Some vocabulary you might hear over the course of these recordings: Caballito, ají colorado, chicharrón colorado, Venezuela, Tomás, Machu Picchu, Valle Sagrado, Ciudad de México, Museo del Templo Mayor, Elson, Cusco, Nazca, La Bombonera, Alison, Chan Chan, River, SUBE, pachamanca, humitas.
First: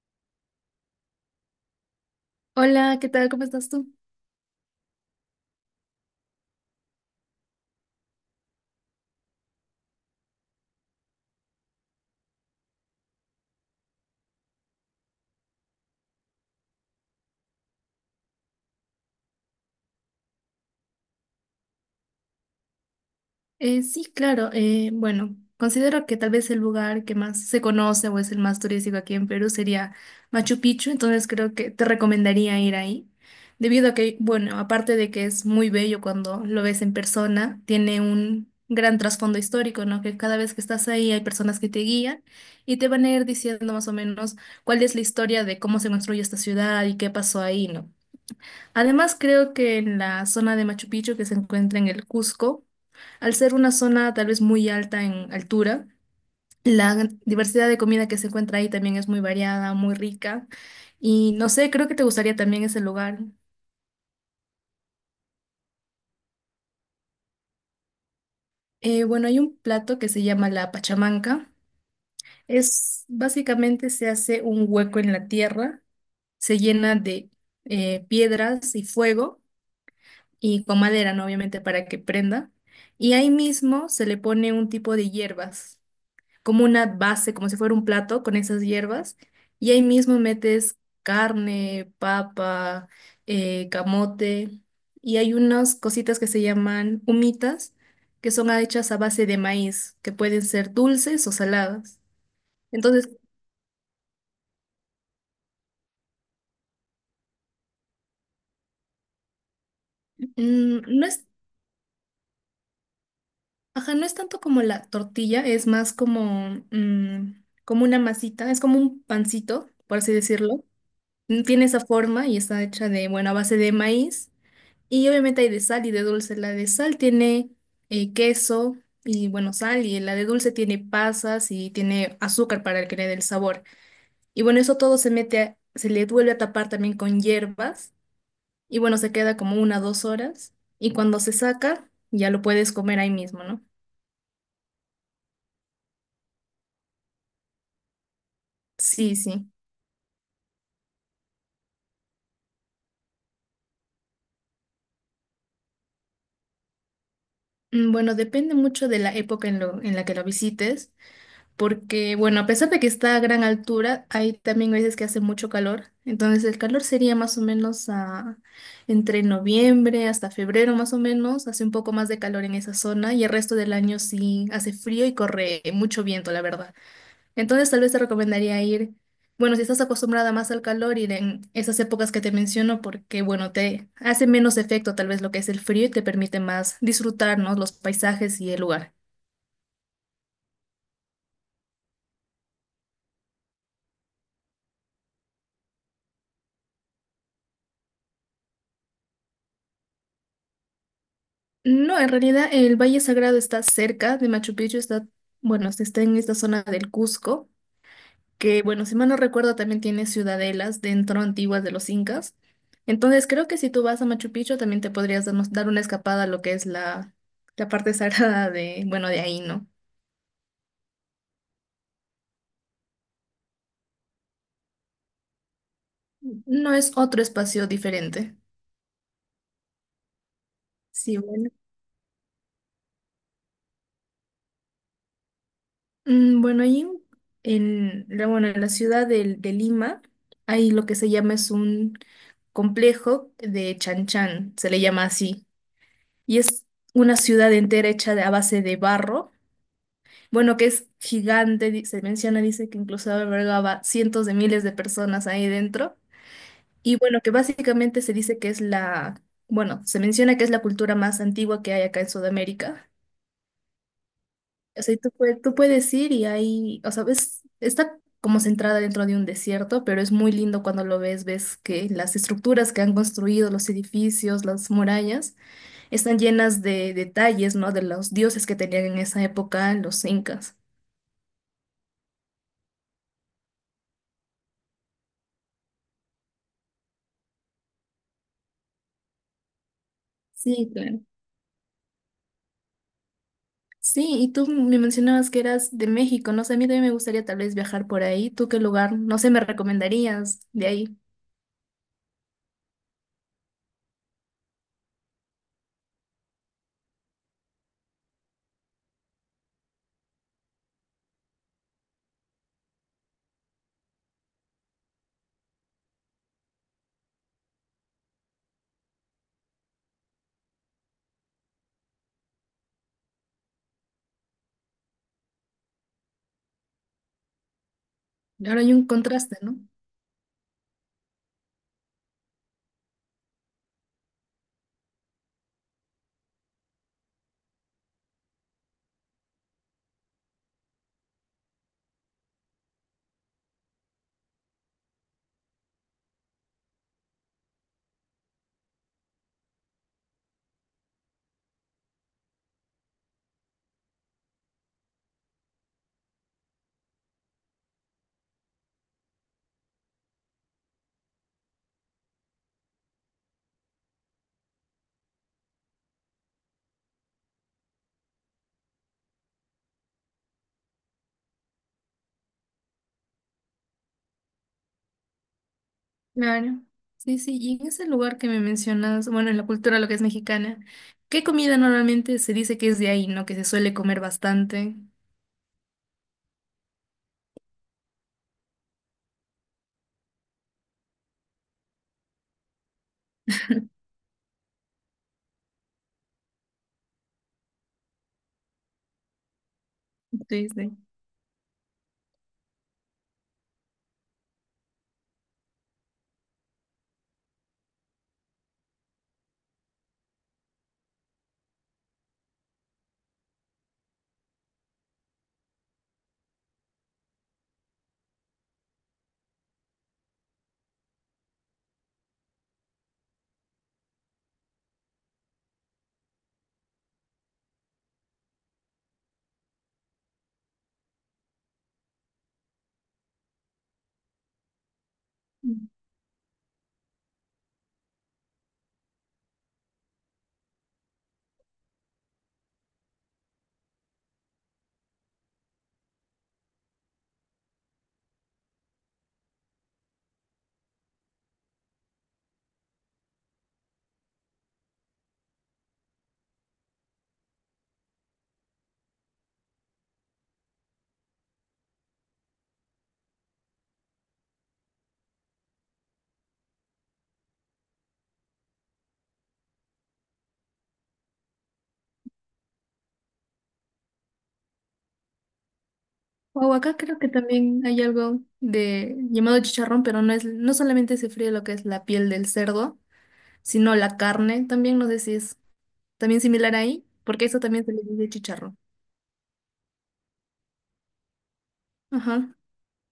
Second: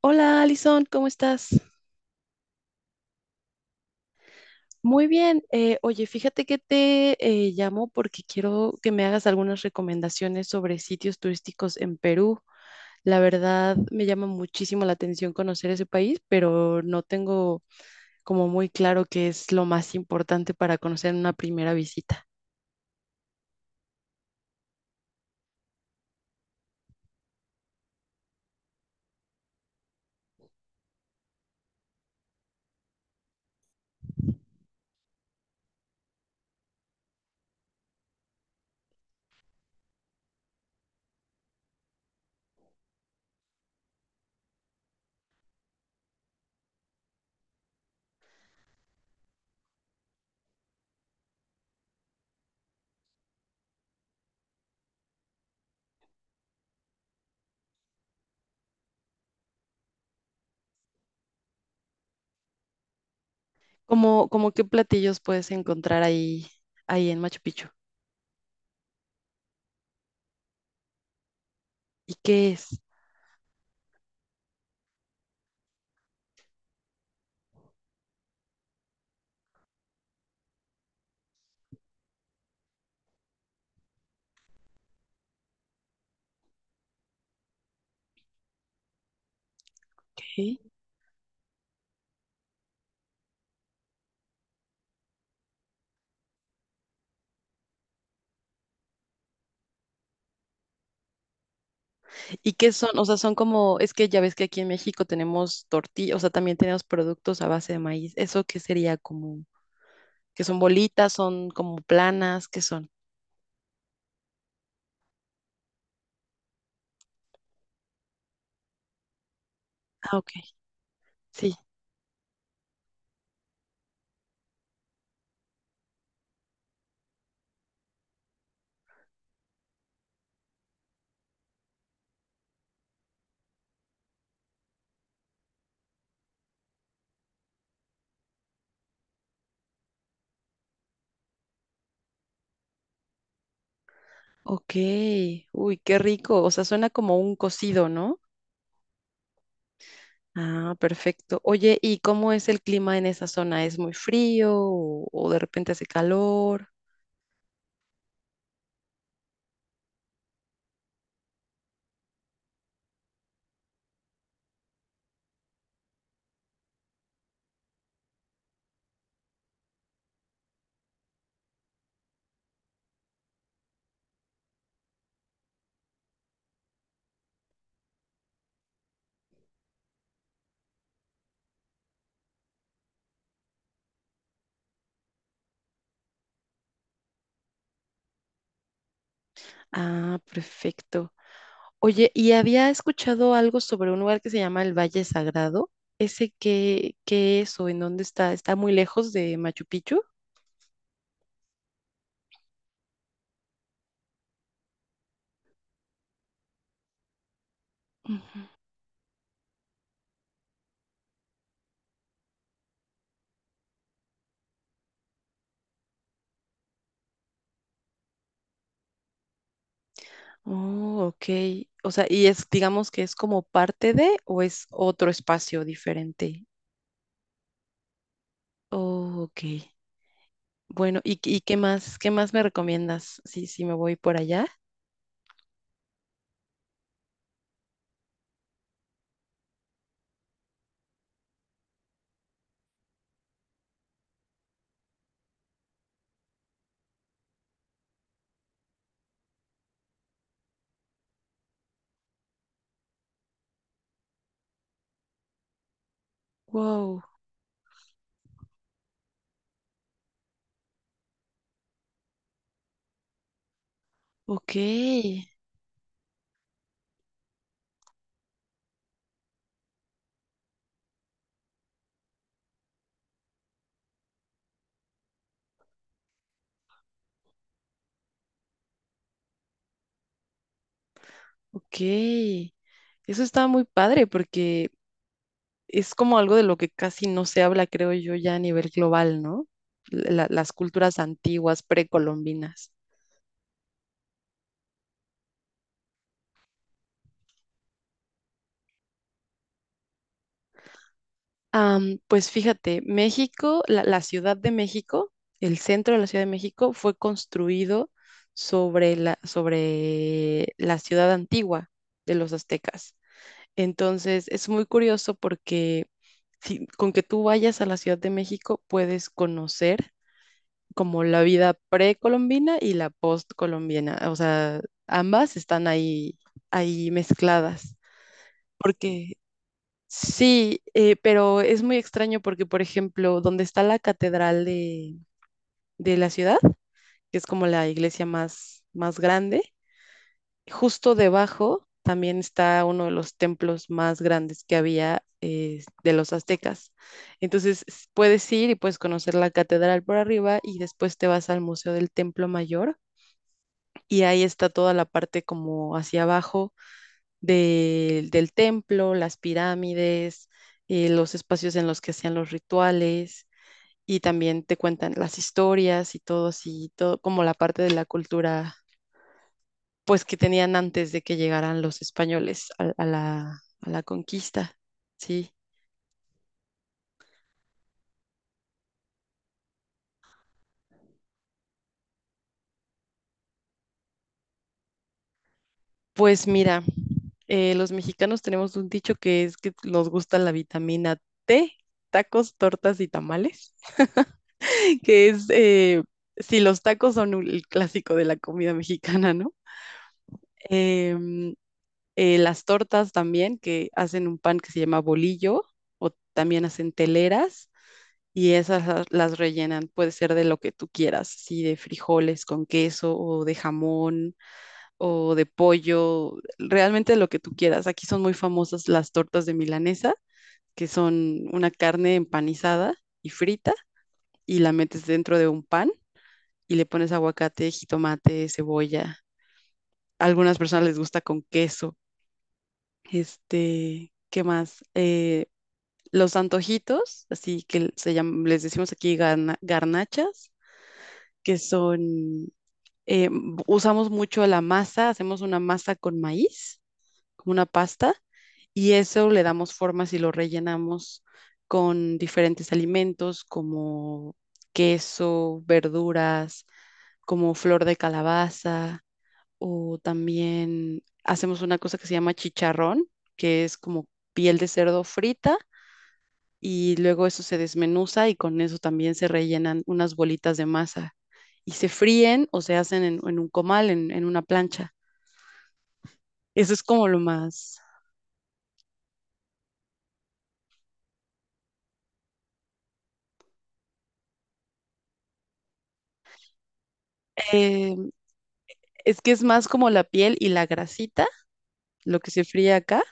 Hola, Alison, ¿cómo estás? Hola, ¿qué tal? ¿Cómo estás tú? Muy bien. Oye, fíjate que te llamo porque quiero que me hagas algunas recomendaciones sobre sitios turísticos en Perú. La verdad, me llama muchísimo la atención conocer ese país, pero no tengo como muy claro qué es lo más importante para conocer en una primera visita. Sí, claro. Bueno, considero que tal vez el lugar que más se conoce o es el más turístico aquí en Perú sería Machu Picchu. Entonces creo que te recomendaría ir ahí, debido a que, bueno, aparte de que es muy bello cuando lo ves en persona, tiene un gran trasfondo histórico, ¿no? Que cada vez que estás ahí hay personas que te guían y te van a ir diciendo más o menos cuál es la historia de cómo se construyó esta ciudad y qué pasó ahí, ¿no? Además, creo que en la zona de Machu Picchu, que se encuentra en el Cusco, al ser una zona tal vez muy alta en altura, diversidad de comida que se encuentra ahí también es muy variada, muy rica. Y no sé, creo que te gustaría también ese lugar. ¿Cómo qué platillos puedes encontrar ahí en Machu Picchu? Bueno, hay un plato que se llama la pachamanca. ¿Y qué es? Es básicamente, se hace un hueco en la tierra, se llena de piedras y fuego y con madera, ¿no? Obviamente para que prenda. Y ahí mismo se le pone un tipo de hierbas, como una base, como si fuera un plato con esas hierbas, y ahí mismo Ok. metes carne, papa, camote, y hay unas cositas que se llaman humitas, que son hechas a base de maíz, que pueden ser dulces o saladas. ¿Y qué son? O Entonces, sea, son como, es que ya ves que aquí en México tenemos tortillas, o sea, también tenemos productos a base de maíz. ¿Eso qué sería como? ¿Que son no bolitas? es, ¿Son como planas? ¿Qué son? ajá, no es tanto como la tortilla, es más como, como una masita, es como un pancito, por así Ah, ok. decirlo. Sí. Tiene esa forma y está hecha de, bueno, a base de maíz. Y obviamente hay de sal y de dulce. La de sal tiene queso y, bueno, sal. Y la de dulce tiene pasas y tiene azúcar para que le dé el sabor. Y bueno, eso todo se mete, se le vuelve a tapar también con hierbas. Y bueno, se queda como una o dos horas. Y cuando se saca, ya lo puedes comer ahí mismo, ¿no? Ok. Uy, qué rico. O sea, suena como un cocido, ¿no? Sí, sí. Ah, perfecto. Oye, ¿y cómo es el clima en esa zona? ¿Es muy frío o de repente hace calor? Bueno, depende mucho de la época en, en la que lo visites. Porque, bueno, a pesar de que está a gran altura, hay también veces que hace mucho calor. Entonces el calor sería más o menos entre noviembre hasta febrero más o menos. Hace un poco más de calor en esa zona y el resto del año sí hace frío y corre mucho viento, la verdad. Entonces tal vez te recomendaría ir, bueno, si estás acostumbrada más al calor, ir en esas épocas que te menciono porque, bueno, te hace menos efecto tal vez lo que es el frío y te permite más disfrutar, ¿no? Los paisajes y el lugar. Ah, perfecto. Oye, y había escuchado algo sobre un lugar que se llama el Valle Sagrado. ¿Ese qué es o en dónde está? ¿Está muy lejos de Machu Picchu? No, en realidad el Valle Sagrado está cerca de Machu Picchu, está, bueno, está en esta zona del Cusco, Ujú. que, bueno, si mal no recuerdo, también tiene ciudadelas dentro antiguas de los incas. Entonces creo que si tú vas a Machu Picchu también te podrías dar una escapada a lo que es la, la parte sagrada de, bueno, de ahí, ¿no? Oh, ok. O sea, y es, digamos que es como parte de o es otro espacio diferente. No es otro espacio diferente. Oh, ok. Bueno, Sí, ¿y bueno. Qué más me recomiendas? Sí, sí, me voy por allá. Bueno, ahí en la, bueno, en la ciudad de Lima hay lo que se llama, es un complejo de Chan Chan, se le llama así. Y es una ciudad entera hecha de, a base de barro. Bueno, que es gigante, se menciona, dice que incluso albergaba cientos de miles de personas ahí dentro. Y Wow, bueno, que básicamente se dice que es la, bueno, se menciona que es la cultura más antigua que hay acá en Sudamérica. ok, O sea, y tú, tú puedes ir y ahí, o sea, ves, está como centrada dentro de un desierto, pero es muy lindo cuando lo ves, ves que las estructuras que han construido, los edificios, las murallas, están llenas de detalles, ¿no? De los dioses que tenían en esa época los incas. ok. Eso está muy padre porque es como algo de lo que casi no se habla, creo yo, ya a nivel global, ¿no? La- las Sí, culturas claro. antiguas, precolombinas. Sí, y tú me mencionabas que eras de México, no sé, a mí también me gustaría tal vez viajar por ahí. ¿Tú qué lugar, no sé, me recomendarías de ahí? Am, pues fíjate, México, la Ciudad de México, el centro de la Ciudad de México fue construido sobre la ciudad antigua de los aztecas. Entonces, es muy curioso porque si- con que tú vayas a la Ciudad de México puedes conocer como la vida precolombina y la postcolombiana, o sea, ambas están ahí, ahí mezcladas, Ahora hay un porque contraste, ¿no? sí, pero es muy extraño porque, por ejemplo, donde está la catedral de la ciudad, que es como la iglesia más, más grande, justo debajo también está uno de los templos más grandes que había de los aztecas. Entonces s- puedes ir y puedes conocer la catedral por arriba y después te vas al Museo del Templo Mayor, y ahí está toda la parte como hacia abajo del templo, las pirámides, los espacios en los que hacían los rituales y también te cuentan las historias y todo así, todo como la parte de la cultura pues que tenían antes de que llegaran los españoles a la conquista, ¿sí? Claro. Sí, sí, y en ese lugar que me mencionas, bueno, en la cultura, lo que es mexicana, ¿qué comida normalmente se dice que es de ahí, ¿no? Que se suele comer bastante. Pues mira, los mexicanos tenemos un dicho que es que nos gusta la vitamina T, tacos, tortas y tamales. Que es si los tacos son un- el clásico de la comida mexicana, ¿no? Sí, sí. Em, las tortas también, que hacen un pan que se llama bolillo, o también hacen teleras, y esas las rellenan, puede ser de lo que tú quieras, sí, de frijoles con queso, o de jamón, o de pollo, realmente de lo que tú quieras. Aquí son muy famosas las tortas de milanesa, que son una carne empanizada y frita, y la metes dentro de un pan y le pones aguacate, jitomate, cebolla. A algunas personas les gusta con queso. Este, ¿qué más? Mm. Los antojitos, así que se llaman, les decimos aquí garna- garnachas, que son, eh, usamos mucho la masa, hacemos una masa con maíz, como una pasta, y eso le damos formas y lo rellenamos con diferentes alimentos como queso, verduras, como flor de calabaza, o también hacemos una cosa que se llama chicharrón, que es como piel de cerdo frita y luego eso se desmenuza y con eso también se rellenan unas bolitas de masa y se fríen o se hacen en un comal, en una plancha. Eso O es acá como lo creo que más. también hay algo de llamado chicharrón, pero no es, no solamente se fríe lo que es la piel del cerdo, sino la carne también, no sé si es también similar ahí, porque eso también se le eh, dice chicharrón. es que es más como la piel y la grasita, lo que Ajá. se fríe acá,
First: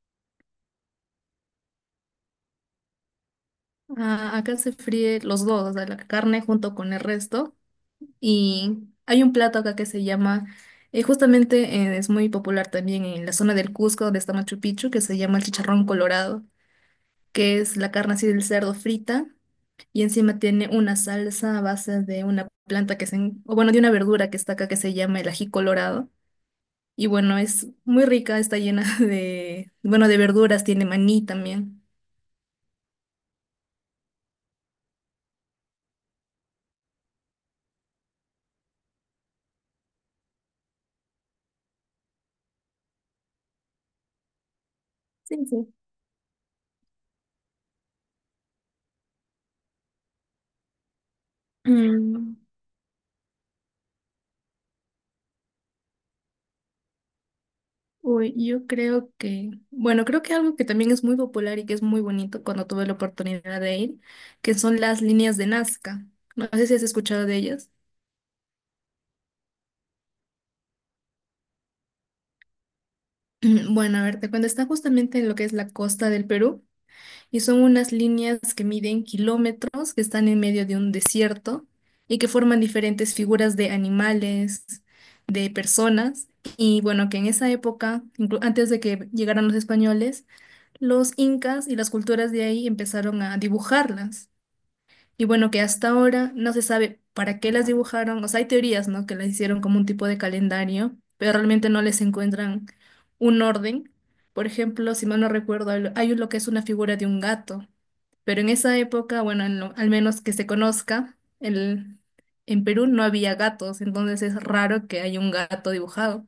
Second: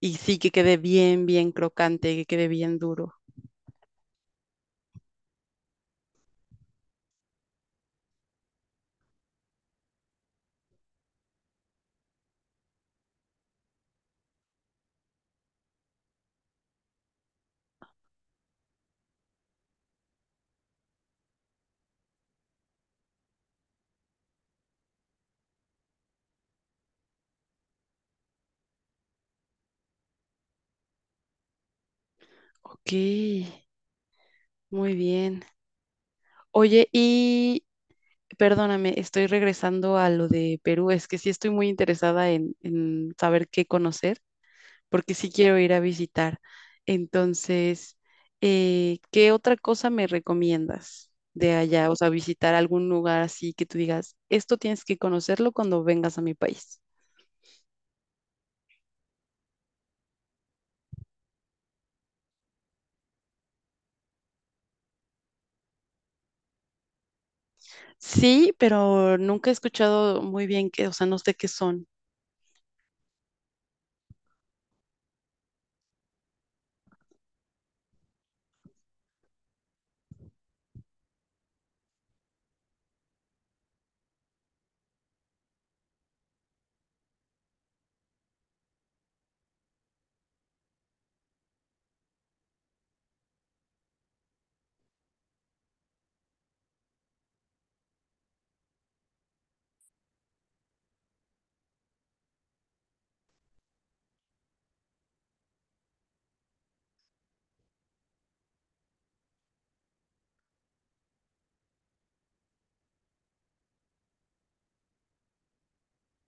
y sí que quede bien, bien crocante, que quede bien duro. Ah, acá se fríe los dos, o sea, la carne junto con el resto. Y hay un plato acá que se llama, justamente es muy popular también en la zona del Cusco, donde está Machu Picchu, que se llama el chicharrón colorado, que es la carne así del cerdo frita y encima tiene una salsa a base de una planta que se, o bueno, de una verdura que está acá que se llama el ají colorado. Y bueno, es muy rica, está llena de, bueno, de verduras, tiene maní también. Ok, muy bien. Oye, y perdóname, estoy regresando a lo de Perú, es que sí estoy muy interesada en saber qué conocer, porque sí Sí, quiero sí. ir a visitar. Entonces, ¿qué otra cosa me recomiendas de allá? O sea, Mm. visitar algún lugar así que tú digas, esto tienes que conocerlo cuando vengas a mi país. Uy, yo creo que, bueno, creo que algo que también es muy popular y que es muy bonito, cuando tuve la oportunidad de ir, que son las líneas de Nazca. No sé si has escuchado de ellas. Sí, pero nunca he escuchado muy bien qué, o sea, no sé qué son. Bueno, a ver, te cuento, está justamente en lo que es la costa del Perú y son unas líneas que miden kilómetros, que están en medio de un desierto y que forman diferentes figuras de animales, de personas. Y bueno, que en esa época, antes de que llegaran los españoles, los incas y las culturas de ahí empezaron a dibujarlas. Y bueno, que hasta ahora no se sabe para qué las dibujaron. O sea, hay teorías, ¿no? Que las hicieron como un tipo de calendario, pero realmente no les encuentran un orden. Por ejemplo, si mal no recuerdo, hay lo que es una figura de un gato. Pero en esa época, bueno, en al menos que se conozca, el, en Perú no había gatos, entonces es raro que haya un gato dibujado.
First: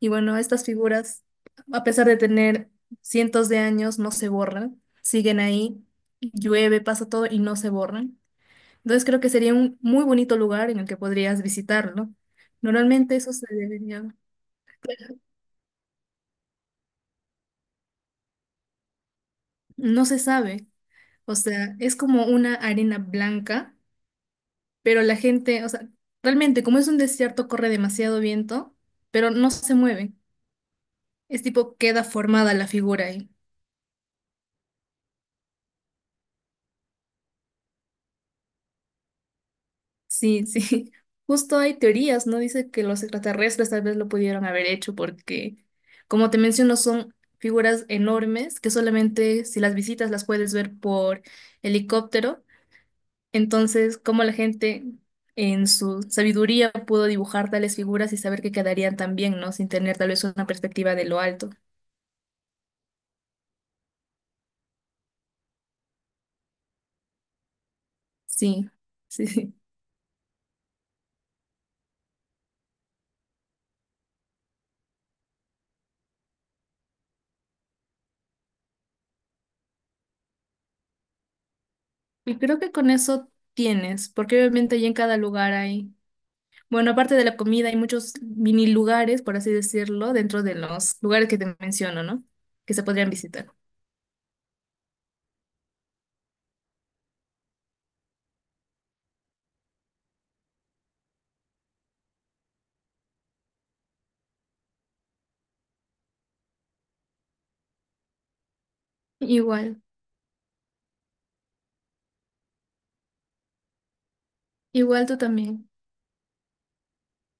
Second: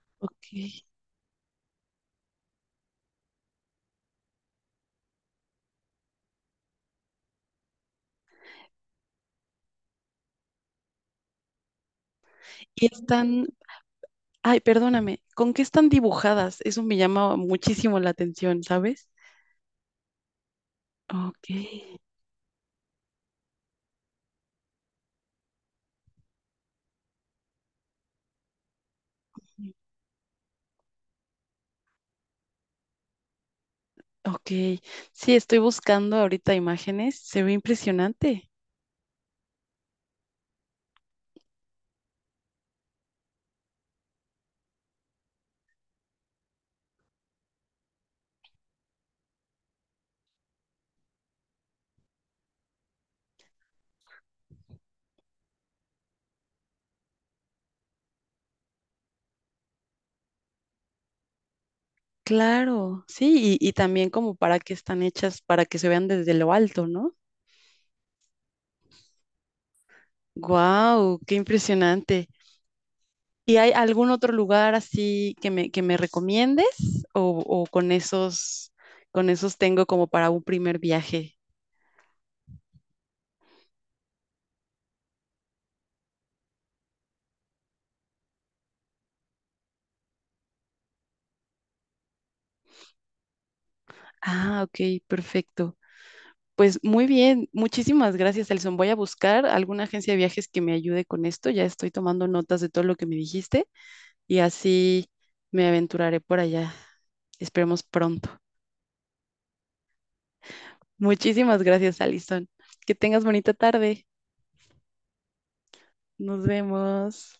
Y bueno, Ok. estas Y figuras, a pesar de tener cientos de años, no se borran, siguen ahí, llueve, pasa todo y no se borran. Entonces creo que sería un muy bonito lugar en el que podrías visitarlo. Normalmente eso están, se debería, ay, perdóname, ¿con qué están dibujadas? Eso me llama muchísimo la atención, ¿sabes? no se sabe, o Ok, sea, es como una arena blanca, pero la gente, o sea, realmente como es un desierto corre demasiado viento, pero no se mueve. Es tipo queda formada la figura ahí. ok. Sí, estoy buscando ahorita imágenes. Se ve impresionante. Sí, sí. Justo hay teorías, ¿no? Dice que los extraterrestres tal vez lo pudieron haber hecho porque, como te menciono, son figuras enormes que solamente si las visitas las puedes ver por helicóptero. Entonces, como la gente en su sabiduría pudo dibujar tales figuras y saber que quedarían tan bien, ¿no? Sin tener tal vez una perspectiva de lo alto. Claro, sí, y también como para que están hechas, para que se vean desde lo alto, ¿no? Sí, sí, sí. Guau, ¡qué impresionante! ¿Y hay algún otro lugar así que me recomiendes? O con esos tengo como para un primer viaje? Y creo que con eso tienes, porque obviamente ahí en cada lugar hay, bueno, aparte de la comida, hay muchos mini lugares, por así decirlo, dentro de los lugares que te menciono, ¿no? Que se podrían visitar. Ah, ok, perfecto. Pues muy bien, muchísimas gracias, Elson. Voy a buscar alguna agencia de viajes que me ayude con esto. Ya estoy tomando notas de todo lo que me dijiste, y así me aventuraré por allá. Esperemos pronto. Igual, Muchísimas gracias, Alison. Que tengas bonita tarde. igual tú también. Nos vemos.